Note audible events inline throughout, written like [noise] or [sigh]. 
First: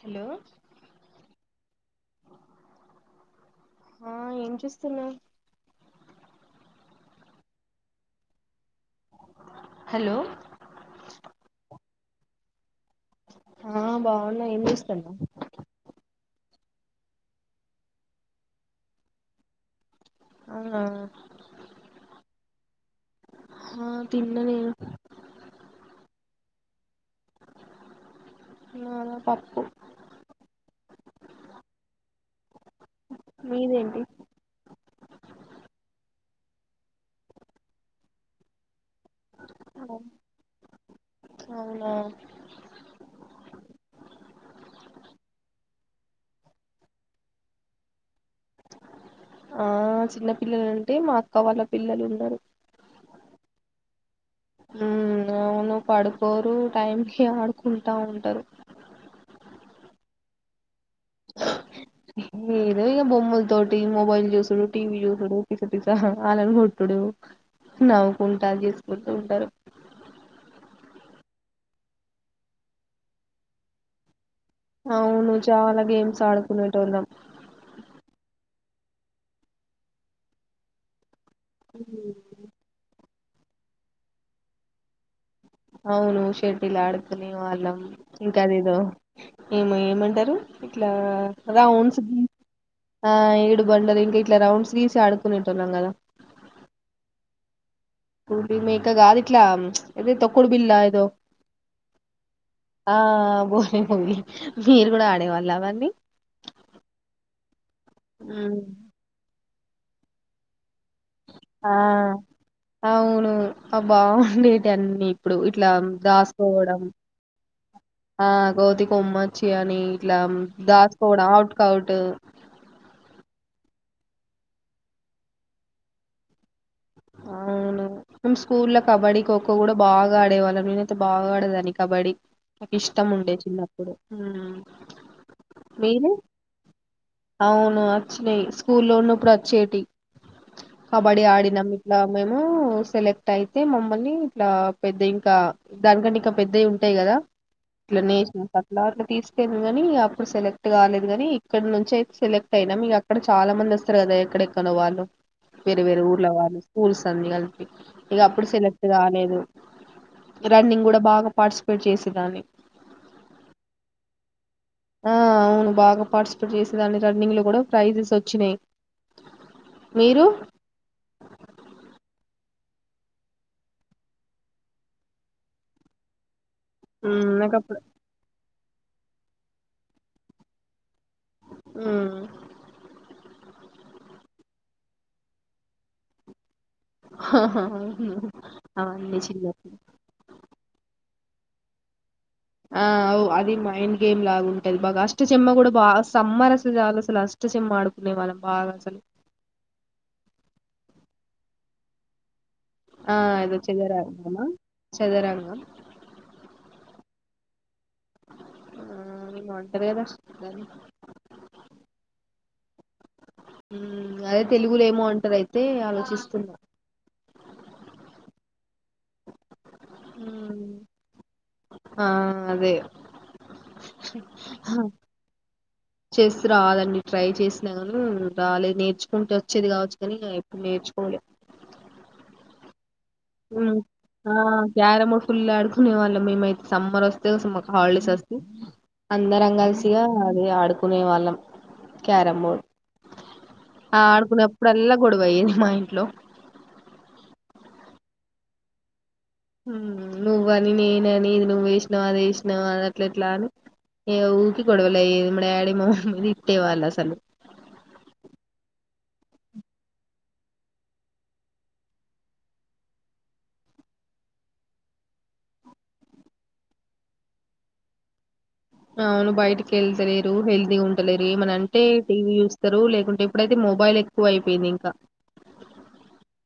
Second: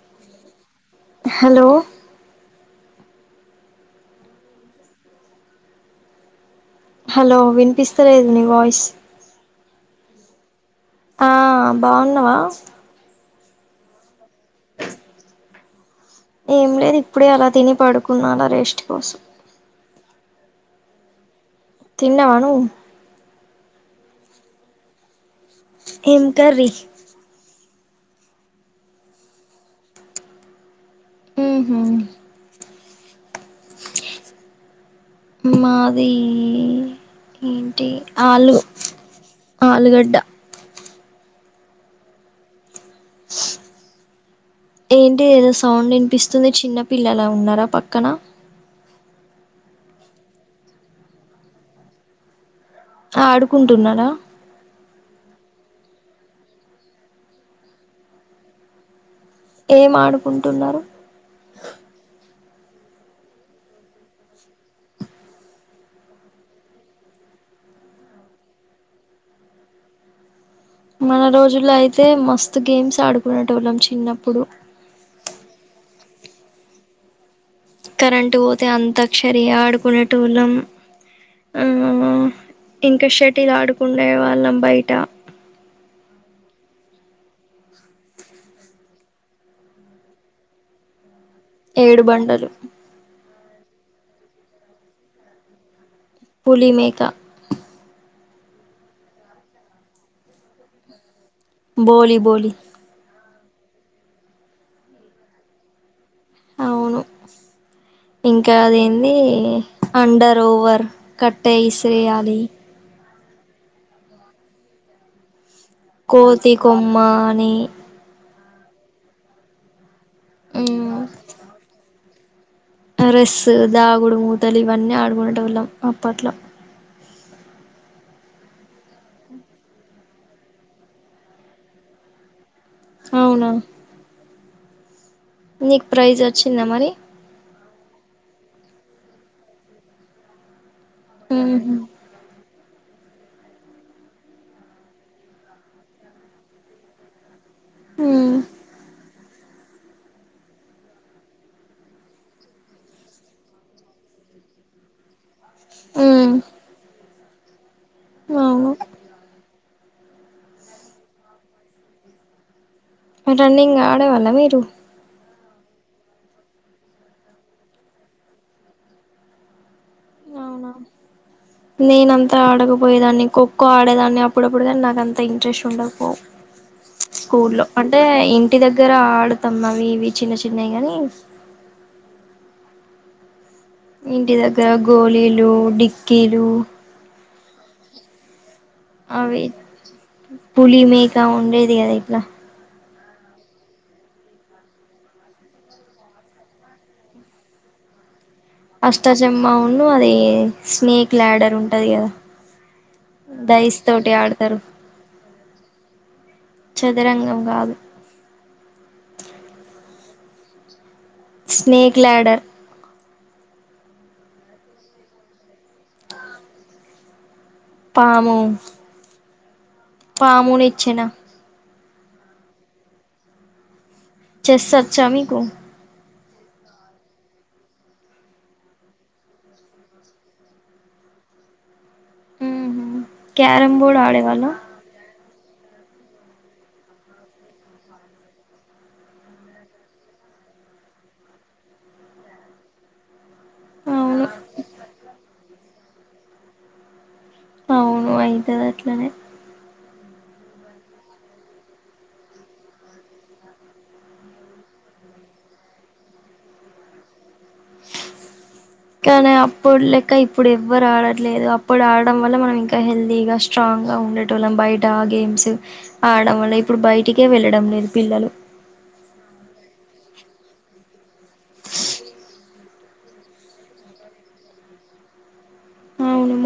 Hello hello ఆ ఏం చేస్తున్నా హలో విన్పిస్తలేదు నీ వాయిస్ హలో ఆ బావున్నావా ఆ బావున్నా ఏం చేస్తన్నావ్ ఏం లేదు ఇప్పుడే అలా తిని పడుకున్నాను రేస్ట్ కోసం ఆవు తిన్నవా ను ఆ తిన్న నేను ఏం కర్రీ నాలా పాప్పు ఊహూ మీదేంటి మాది ఏంటి ఆలూ ఆలుగడ్డ అవునా ఏంటి ఏదో సౌండ్ వినిపిస్తుంది చిన్న పిల్లలా ఉన్నారా పక్కన ఆ చిన్న పిల్లలు అంటే మా అక్క వాళ్ళ పిల్లలున్నారు ఆడుకుంటున్నారా ఉమ్మ్ అవును పడుకోరు టైం కి ఆడుకుంటా ఉంటారు ఏం ఆడుకుంటున్నారు ఏదో ఇగ బొమ్మల తోటి మొబైల్ చూసుడు టీ వీ చూసుడు పిసపిస హారన్ కొట్టుడు నవ్వుకుంటా చేసుకుంటూ ఉంటారు మన రోజుల్లో అయితే మస్తు గేమ్స్ ఆడుకొనేటోళ్ళం చిన్నప్పుడు అవును చాలా గేమ్స్ ఆడుకొనేటోళ్ళం కరెంటు పోతే అంతక్షరి ఆడుకొనేటోళ్ళం అ ఇంకా షెటిల్ ఆడుకుండే వాళ్ళం బయట అవును షటిల్ ఆడుకొనేళ్ళం ఇంకా అదేదో ఏమో ఏమంటారు ఇట్లా అదా ఉవును ఏడు [unintelligible] బండలు ఆ ఇ బండలు ఇంక ఇట్ల రౌండ్స్ గీసి అడుకొనేటోళ్ళం కదా పులి మేక పులి మేక కాదిట్లా ఏదో తొక్కుడు బిల్ల ఏదో బోలీ బోలీ బోలి బోలి మీరు కూడా ఆడేవాళ్ళా అవన్నీ అవును ఇంకా ఉమ్. అదేంది అండర్ ఓవర్ కట్టే ఆ ఇసరేయాలి అవును ఆ బాగుందిటెటి అన్ని ఇప్పుడు ఇట్లా కోతి దాసుకోవడం కొమ్మాని ఆ కోతి కొమ్మచ్చి అని ఇలా దాస్ కోవడం అఔట్ కి కౌట్ రెస్సు దాగుడు మూతలు ఇవన్నీ ఆడుకునేటోళ్లం అప్పట్లో అవును మేము స్కూలో కబడ్డీ ఖోఖో కూడా బాగా ఆడేవాళ్ళం నేనయితే బాగా ఆడదాని కబడ్డీ ఇష్టం ఉండే అవునా చిన్నప్పుడు హ్మ్మ్ నీకు ప్రైజ్ వచ్చిందా మరి ఆ వచ్చినయి స్కూల్లో ఉన్నప్పుడు వచ్చేటి కబడ్డి ఆడినాం ఉహు ఇట్లా మేము సెలెక్ట్ అయితే మమ్మల్ని ఇట్లా పెద్ద ఇంకా దానికంటే ఇంకా పెద్దవి ఉంటాయి కదా ఇట్లా ఉ నేచ [unintelligible] అట్లా అట్ల తీస్ క్టయ్యింది కానీ అప్పుడు సెలెక్ట్ కాలేదు కాని ఇక్కడ నుంచి అయితే సెలెక్ట్ అయినాం ఇగ అక్కడ చాలా మంది వస్తారు కదా ఎక్కడెక్కడనో వాళ్ళు వేరే వేరే ఉ ఊర్ల వాళ్ళు స్కూల్స్ అన్ని కలిపి ఇ ఇగ అప్పుడు అవును సెలెక్ట్ కాలేదు రన్నింగ్ కూడా బాగా పార్టిసిపేట్ చేసేదాన్ని రన్నింగ్ ఆడేవళ్ళా మీరు ఆ అవును బాగా పార్టిసిపేట్ చేసే దాన్ని రన్నింగ్ లో కూడా ప్రైజెస్ వచ్చినయి మీరు అంత ఆడకపోయేదాన్ని ఖోఖో ఆడేదాన్ని అప్పుడప్పుడు కానీ నాకంత ఇంట్రెస్ట్ ఉండకపోవ్ మ్మ్, నాకు స్కూలో అప్పుడు అంటే ఇ ఇంటి దగ్గర ఆడుతమ్మం అవి ఇవి చిన్న చిన్నయి గాని హ్మ్మ్ ఇంటి దగ్గర గోళీలు డిక్కీలు ఆహా అవి పులీ మేక క ఉండేది కదా ఇట్లా ఆ ఔ అది మైండ్ గేమ్ లాగా ఉంటది బాగా అష్టచమ్మ కూడా బాగా సమ్మర్ అస్తే చాలు అసలు అష్టచెమ్మ ఆడుకునే వాళ్ళం. బాగా అసలు అష్టచమ్మ ఉన్న అది స్నేక్ లాడర్ ఉంటది కదా ఆ అదో డైస్ తోటి చదరంగమా ఆడతారు చదరంగం చదరంగం కాదు హ్మ్మ్ మేము అంటవేమో గాని స్నేక్ లాడర్ అదే తెలుగులో ఏమో అంటారు అయితే ఆలోచిస్తున్నా పాము ఉమ్, పామును ఇచ్చిన ఆ అదే చేస్ అచ్చ మీకు చేస్ రాదండి ట్రై చేసినా కానీ రాలేదు నేర్చుకుంటే వచ్చేది కావచ్చు కానీ ఎప్పుడు నేర్చుకోలే క్యారమ్ బోర్డ్ ఆడే ఆ వాళ్ళం క్యారమ్ ఫుల్ ఆడుకునే వాళ్ళం మేమైతే సమ్మర్ ఓస్తే అసలు మాకు హాలిడేస్ అస్తే అందరం కలిసిగా అది ఆడుకునే వాళ్ళం క్యారం బోర్డ్ ఆ అవును ఆడుకున్నప్పుడల్లా గొడవ అయ్యేది మా ఇంట్లో అదిట్లనే మ్మ్ నువ్వని నేనని ఇది నువ్వేసినవు అది వేసినావా అది అట్ల ఎట్లా అని ఇగ ఊకి గొడవలు అయ్యేది మా డాడీ మా మమ్మి తిట్టే వాళ్ళు అసలు. కానీ అప్పుడు లెక్క ఇప్పుడు ఎవ్వరు ఆడట్లేదు అప్పుడు ఆడడం వల్ల మనం ఇంకా హెల్తీగా స్ట్రాంగ్ గా ఉండట టోళ్ళం బయట ఆ గేమ్స్ ఆడడం వల్ల ఇప్పుడు బయటికే వెళ్ళడం లేదు పిల్లలు. అవును బయటికి వెళ్తలేరు హెల్తీగా ఉంటలేరు ఏమన అంటే టీవీ చూస్తారు లేకుంటే ఇప్పుడైతే మొబైల్ ఎక్కువ అయిపోయింది ఇంకా.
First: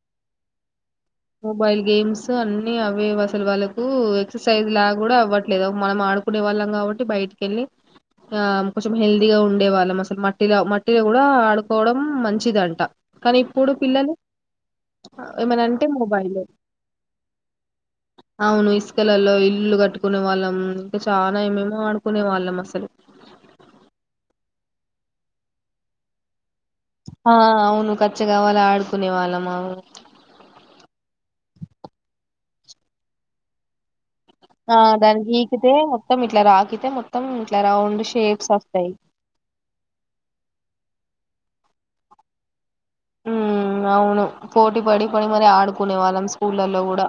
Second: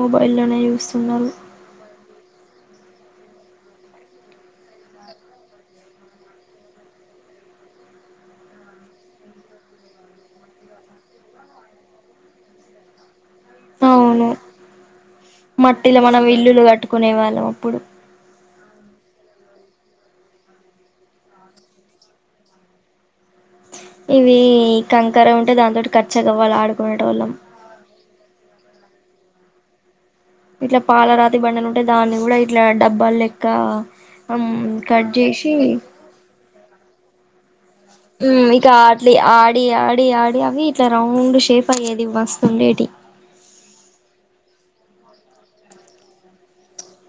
మొబైల్లోనే యూస్ మొబైల్ గేమ్స్ సొ అన్ని అవేవి అసలు వాళ్ళకు ఎక్సర్సైజ్ లా కూడా అవ్వట్లేదు మనం ఆడుకునే వాళ్ళం కాబట్టి బయటికి ఏళ్ళి ఆ కొంచెం హెల్దీగా ఉండే వాళ్ళం అసలు మట్టిల మట్టిల కూడా ఆడుకోవడం మంచిదంట కానీ ఇప్పుడు పిల్లలు ఏమనా అం టిల మనం ఇల్లులు కట్టుకునే వాళ్ళం అప్పుడు అవును ఇసుకలల్లో ఇల్లు కట్టుకునే వాళ్ళం ఇంకా చాలా ఏమేమో ఆడుకునే వాళ్ళం అసలు ఇవి కంకర ఉంటే దాంతోటి కచ్చగవ్వల ఆడు ఆ అవును కచ్చ గవలు ఆడుకునే వాళ్ళం అవును ఇట్లా పాలరాతి బండలు ఉంటే దాన్ని కూడా ఇట్లా డబ్బాలు లెక్క ఆ కట్ దానికి చేసి ఈకితే మొత్తం ఇట్ల రాకి తే మొత్తం ఇట్లా రౌండ్ ఊమ్ షేప్స్ ఇక వస్తాయి అట్లి ఆడి ఆడి ఆడి అవి ఇట్లా రౌండ్ షేప్ ప ఏది మస్తుండేటి ఊమ్ అవును పోటీ పడి పడి మరి ఆడుకునే వాళ్ళం స్కూళ్లల్లో కూడా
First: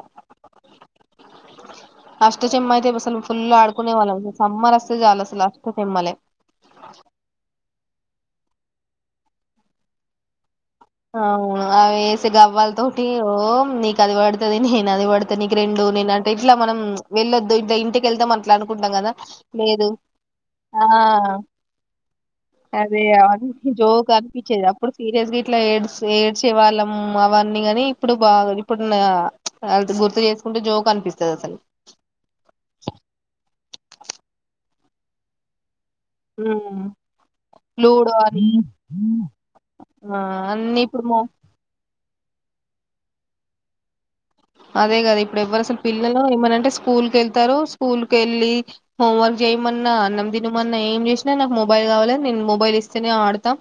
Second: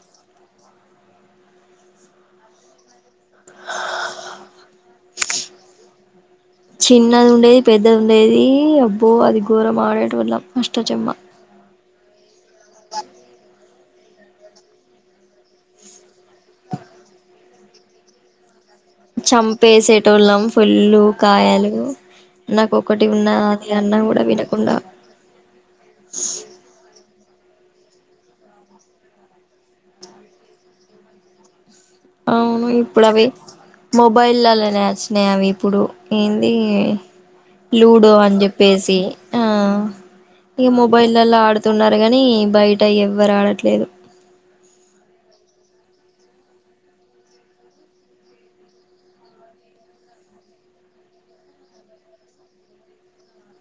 అష్టచమ్మ అయితే అసలు ఫుల్లు ఆడుకునేవాళ్ళం సమ్మర్ అస్తే చాలఅసలు దిమ్మలే చిన్నది ఉండేది పెద్దది ఉండేది అబ్బో అది ఘోరం ఆడేటోల్లం అవును అవే స్తే గవ్వలతోటి ఓం నీ కది పడుతది నేను అది పడుతె నీకు నేను అంటే ఇట్లా మనం వెళ్లొదు ఇంటికి వెళ్తాం అను చంపేసేటోళ్ళం ఆ ఫుల్లు కాయలు అదే నాకొక్కటి ఉన్న అవన్నీ అది అన్న కూడా వినకుండా ఏడ్చ్ ఏడ్చే వాళ్ళము మ్మ్ అవన్నీ కాని ఇప్పుడు బాగా ఇప్పుడున్న కదా ప్చ్ గుర్తు చేసుకుంటే జోక్ అనిపిస్తది అసలు అవును ఇప్పుడు వచ్చినయి అవి ఇప్పుడు ఏంది ఉమ్. లూడో అని చెప్పేసి ఆ ఆ ఇక అన్ని ఇప్పుడు మో మొబైల్లలో ఆడుతున్నారు తే కాని బయట ఎవ్వరు ఆడట్లేదు అదే కదా ఇప్పుడు ఎవ్వరు అసలు పిల్లలు ఏమనంటే స్కూల్ క వెళ్తారు స్కూల్ క వెళ్ళి హోంవర్క్ చేయమన్నా అన్నం తినమన్నా ఏం చేసినా నాకు మొబైల్ కావాలి నేను మొబైల్ ఇస్తేనే ఆడతా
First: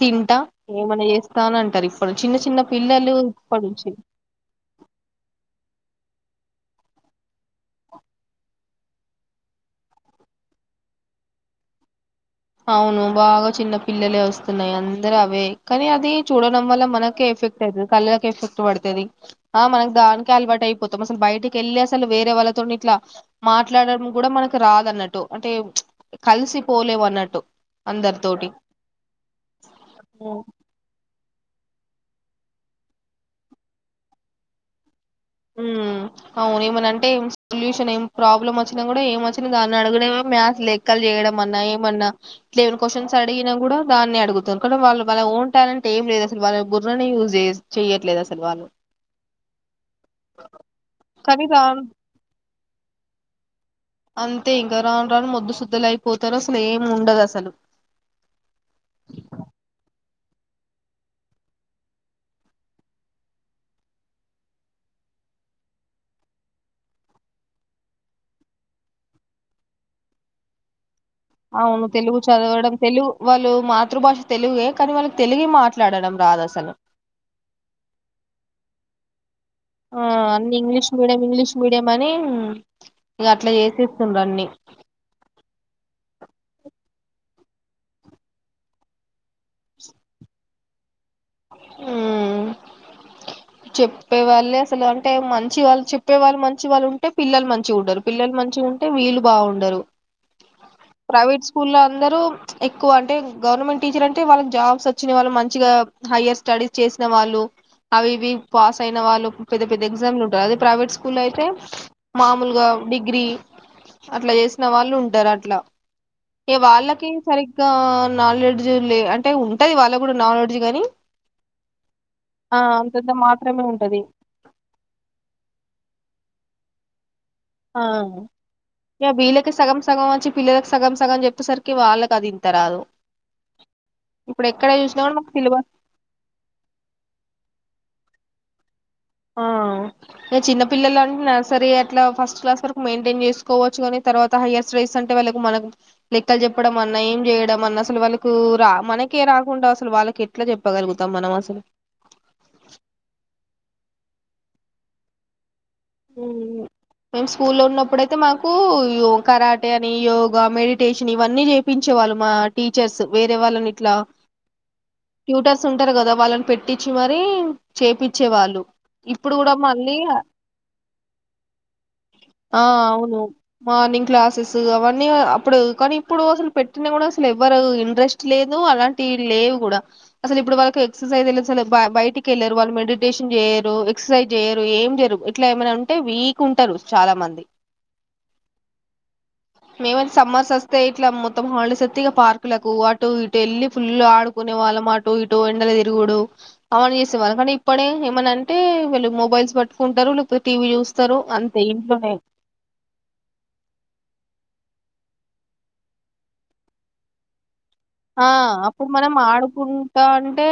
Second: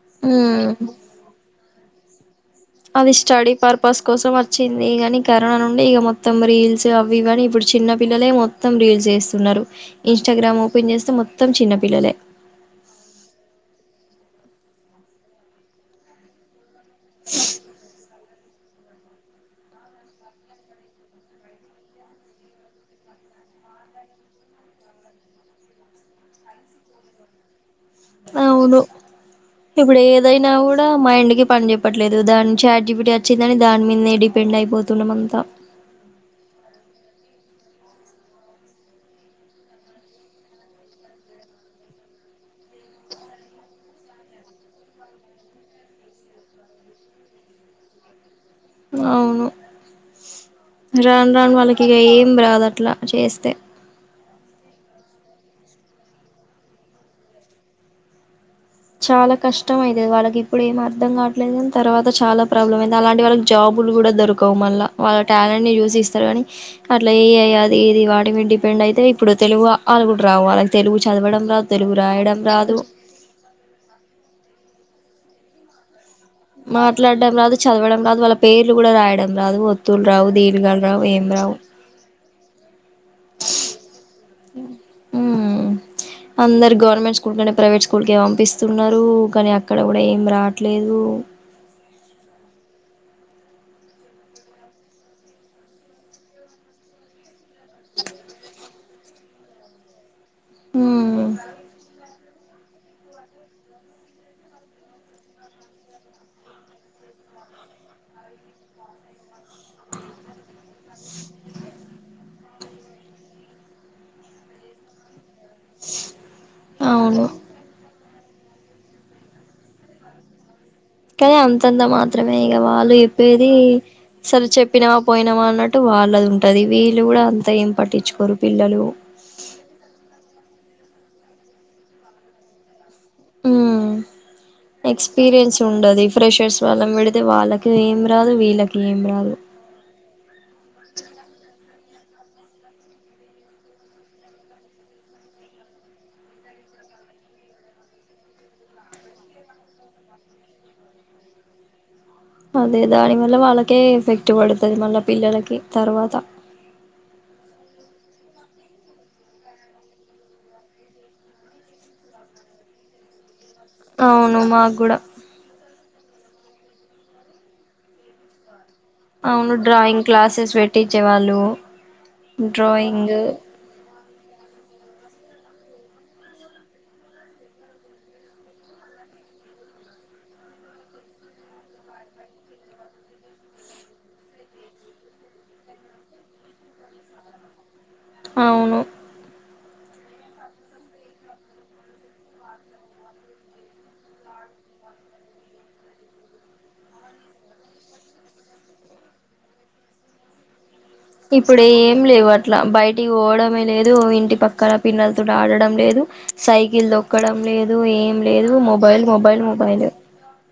తింటా మ్మ్ ఏమన్నా చేస్తా అని అంటారు చిన్న చిన్న అది పిల్లలు స్టడీ ఇప్పటి నుంచి పర్పస్ కోసం వచ్చింది కాని కరోనా నుండి ఇక మొత్తం రీల్స్ అవి కానీ ఇప్పుడు చిన్న పిల్లలే మొత్తం రీల్స్ వేస్తున్నారు ఇన్స్టాగ్రామ్ ఓపెన్ చేస్తే మొత్తం చిన్న పిల్లలే అవును బాగా చిన్న పిల్లలే వస్తున్నాయి అందరు అవే కానీ అది చూడడం వల్ల మనక ఎఫెక్ట్ అయితది కల్ ఎఫెక్ట్ పడుతది ఆ మనకు దానికి అలవాటు అయిపోతాం అసలు బయటకి వెళ్ళి అసలు వేరే వాళ్ళతో ఇట్లా మాట్లాడడం కూడా మనకి రాద అన్నట్టు అంటే కలిసి పోలేవు అన్నట్టు టు అవును ఇప్పుడు ఉమ్ ఏదైనా కూడా మా ఇంటికి పని చెప్ప చెప్పట్లేదు దాన్ చాట్జీపీటి వచ్చిందని దాని మీదే డిపెండ్ అయిపోతుంది మ్మ్ అవునేమనన్ అంటే సొల్యూషన్ ఏం ప్రాబ్లమ్ వచ్చినా కూడా ఏం వచ్చినా దాన్ని అడిగనే మ్యాథ్ లెక్కలు చేయడం అన్నా ఏమన్నా ఇట్లా ఏమ క్వశ్చన్స్ అడిగినా కూడా దాన్ని అడుగుతారు కా వాళ్ళు వాళ్ళ ఓన్ టాలెంట్ ఏం లేదు అసలు వాళ్ళ బుర్రనే యూజ్ చే చేయ్యట్లేదు అసలు వాళ్ళు అవును రాను కానీ రాను రాన్ వాళ్ళకి ఇక ఏం రాదు అట్లా చేస్తే అంతే ఇంకా రాను రాను మొద్దు శుద్ద్దల అయిపోతారు అసలు ఏం ఉండదు అసలు చాలా కష్టం అయితది వాళ్ళకి ఇప్పుడు ఏం అర్థం కావట్లేదుని తర్వాత చాలా ప్రాబ్లం అయింది అలాంటి వాళ్ళకి జాబులు కూడా దొరకవు మళ్ళ వాళ్ళ టాలెంట్ ని చూసిస్తారు కానీ అట్లా ఏ ఐ అది ఏది వాటి మీద డిపెండ్ అయితే ఇప్పుడు తెలుగు ఆ ఆ లు కూడా రావు వాళ్ళకి తెలుగు చదవడం రాదు తెలుగు రాయడం రాదు లు మాతృభాష తెలుగే కానీ వాళ్ళకి తెలుగు మాట్లాడడం రాదు అసలు మాట్లాడడం రాదు చదవడం రాదు వాళ్ళ పేర్లు కూడా రాయడ్ రావు ఆ ఒత్తులు రావు అన్ని దీర్ఘాలు రావు ఏం రావు ఇక అట్లా చేసేస్తుండన్ని మ్మ్ అందరు గవర్నమెంట్ స్కూల్ కానే ప్రైవేట్ స్కూల్ కే పంపిస్తున్నారు కానీ అక్కడ కూడా ఏమి రావట్లేదు హు చెప్పే వాళ్ళే అసలు అంటే మంచి వాళ్ళు చెప్పే వాళ్ళు మంచి వాళ్ళు ఉంటే పిల్లలు మంచిగా ఉండరు పిల్లలు మంచిగా ఉంటే వీళ్ళు బాగుండరు. మ్మ్ ప్రైవేట్ స్కూ ఊళ్ళో అందరూ ఎక్కువ అంటే గవర్నమెంట్ టీచర్ అంటే వాళ్ళకి జాబ్స్ వచ్చిన వాళ్ళు మంచిగా హైయ్యర్ స్టడీస్ చేసిన వాళ్ళు అవిఇవి అయిన వాళ్ళు పెద్ద పెద్ద ఎగ్జామ్లు ఉంట అదే ప్రైవేట్ స్కూల్ అయితే మామూలుగా డిగ్రీ అట్లా చేసిన వాళ్ళు ఉంటారు అట్లా ఏ వాళ్ళకి అవును సరిగ్గా నాలెడ్జ్ లే అంటే ఉంటది వాళ్ళ కూడా నాలెడ్జ్ గానీ కానీ అంతంతా మాత్రమే ఇక వాళ్ళు అంతంత చెప్పేది ది మాత్రమే ఉంటది చదువు చెప్పినమా పోయినమా అన్నట్టు వాళ్ళది ఉంటది వీళ్ళు కూడా అం ఆ వీళ్ళ కు సగం సగం వచ్చి పిల్లలకు సగం సగం చెప్పేసరికి వాళ్ళకి అది ఇంతా రాదు హు ఇప్పుడు ఎక్కడ చూసినా కూడా మాకు సిలబస్ ఎక్స్పీరియన్స్ ఉండది ఈ ఫ్రెషర్స్ వాళ్లను పెడితే వాళ్ళకి ఏమి కాదు వీళ్ళకి ఏం రాదు ఆ ఏ చిన్నపిల్లలు అంటే నర్సరీ ట్లా ఫస్ట్ క్లాస్ వరకు మెయింటైన్ చేసుకోవచ్చు కాని తర్వాత హయర్ స్ట్రైస్ అంటే వాళ్ళ మనకు లెక్కలు చెప్పడం అన్నా ఏం చేయడం అన్నా అసలు వాళ్ రా మనకే రాకుండా అసలు వాళ్ళకి ఎట్లా చెప్పగలుగుతాం మనం అసలు అదే దాని మల్ల వాళ్ళకే ఎఫెక్ట్ పడుతుది మళ్ళ పిల్లలకి తర్వాత హు హు మేము స్కూ స్కూల్లో ఉన్నప్పుడుతే మాకు య కరాటే అని యోగా మెడిటేషన్ ఇవన్నీ చేపించే వాళ్ళు మా టీచర్స్ వేే వాళ్ళని ఇట్లా అవును మాకు కూడా యు టర్స్ ఉంటారు కదా వాళ్ళని పెట్టించి మరి చేపిచ్చేవాళ్ళు ఆవును డ్రాయింగ్ క్లాసస్ పే టీచర్ వాళ్ళు డ్రాయింగ్ రన్నింగ్ క్లాసెస్ అవన్నీ అప్పుడు కానీ ఇప్పుడు అసలు పెట్టినా కూడా అసలు ఎవరు ఇంట్రెస్ట్ లేదు అలాంటివి లేవు కూడా అసలు ఇప్పుడు వాళ్ళకి ఎక్సర్సైజ్దు అసలు బయటికి వెళ్ళారు వాళ్ళు మెడిటేషన్ చేయరు ఎక్సర్సైజ్ చేయరు ఏం చేయరు ఇట్లా ఏమైనా ఉంటే వీక్ ఉంటారు చాలా మంది అవును మేమైతే సమ్మర్స్ వస్తే ఇట్లా మొత్తం హాలిడేస్ వస్తే ఇక పార్కులకు అటు ఇటు వెళ్ళి ఫుల్ ఆడుకునే వాళ్ళం. అటు ఇటు ఎండలు తిరుగుడు అవన్నీ చేసేవాళ్ళం. కాని ఇప్పుడే ఏమని అంటే వాళ్ళు మొబైల్స్ పట్టుకుంటారు. టీవీ చూస్తా ఇప్పుడు ఏం లేవు అట్లా బయటికి పోవడమే లేదు ఇంటి పక్కల పిల్లల తో ఆడడం లేదు సైకిల్ దొక్కడం లేదు ఏం ఆ లేదు అప్పుడు మొబైల్ మనం మొబైల్ మొబైల్ ఆడుకుంటా అంటే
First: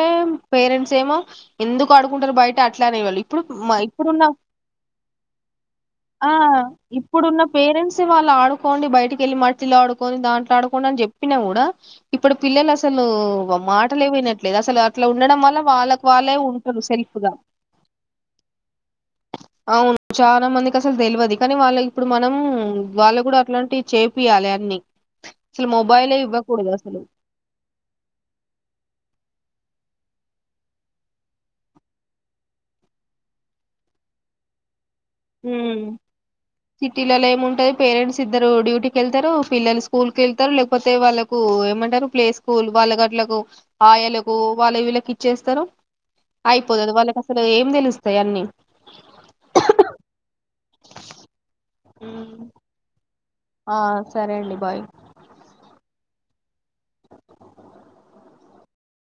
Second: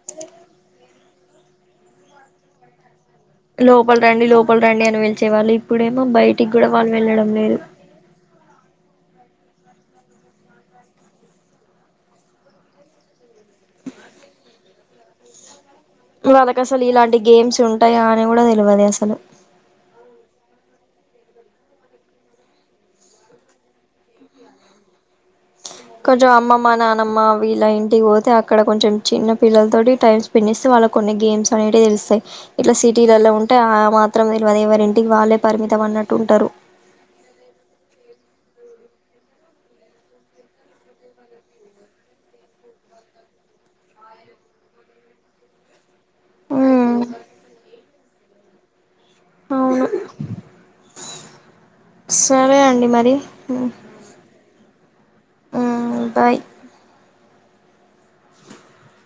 పేరెంట్ సేమో ఎందుకు ఆడుకుంటారు బయట అట్లా అనేవాళ్ళు ఇప్పుడు లోపల ఇప్పుడున్న రండి లోపల రండి అని పిలిచే వాళ్ళు ఇప్పుడేమో ఆ బయటికి కూడా వాళ్ళు వెళ్ళడం ఇప్పుడున్న లేదు పేరెంట్స్ వాళ్ళు ఆడుకోండి బయటికి వెళ్ళి మా పతిలు ఆడుకొని దాంట్లో ఆడుకొండి అని చెప్పినా కూడా ఇప్పుడు పిల్లలు అసలు మాటలే వినట్లేదు అసలు అట్లా ఉండడం వల్ల వాళ్ళకు వాళ్ళే వాళ్ళకు ఉంటారు అసలు సెల్ఫ్ ఇలాంటి గా గేమ్స్ ఉంటాయా అని కూడా తెలివదు అసలు అవును చాలా మందికి అసలు తెల్వదు కానీ వాళ్ళ ఇప్పుడు మనం వాళ్ళ కూడా అట్లాంటివి చేపియాలి అన్ని అసలు మొబైలే ఇవ్వకూడదు అస్ అనమ్మా వీళ్ళ ఇంటికి పోతే అక్కడ కొంచెం చిన్న పిల్లలతోటి టైమ్ స్పెండ్ చేస్తే, వాళ్ళకి కొన్ని గేమ్స్ అనేటివి తెలుస్తయ్. ఇట్లా సిటీలలో ఉంటే ఆ మాత్రం తెలివదు. ఎవరిన్ ఉమ్ సిటీలలో ఏమి ఉంటది పేరెంట్స్ ఇద్దరు డ్యూటీ వెళ్తారు పిల్లలు స్కూల్ కి వెళ్తరు. లేకపోతే వాళ్ళకు ఏమంటరు. ప్లే స్కూల్ వాళ్ళ గట్లకు ఆయలకు వాళ్ళ వీళ్ళకి ఇచ్చేస్తారు. అయిపోదు అది వాళ్ళకసలు ఏం తెలుసు అయన్ని అవును సరే అండి మరి ఆ సరే అండి బాయ్ అం బై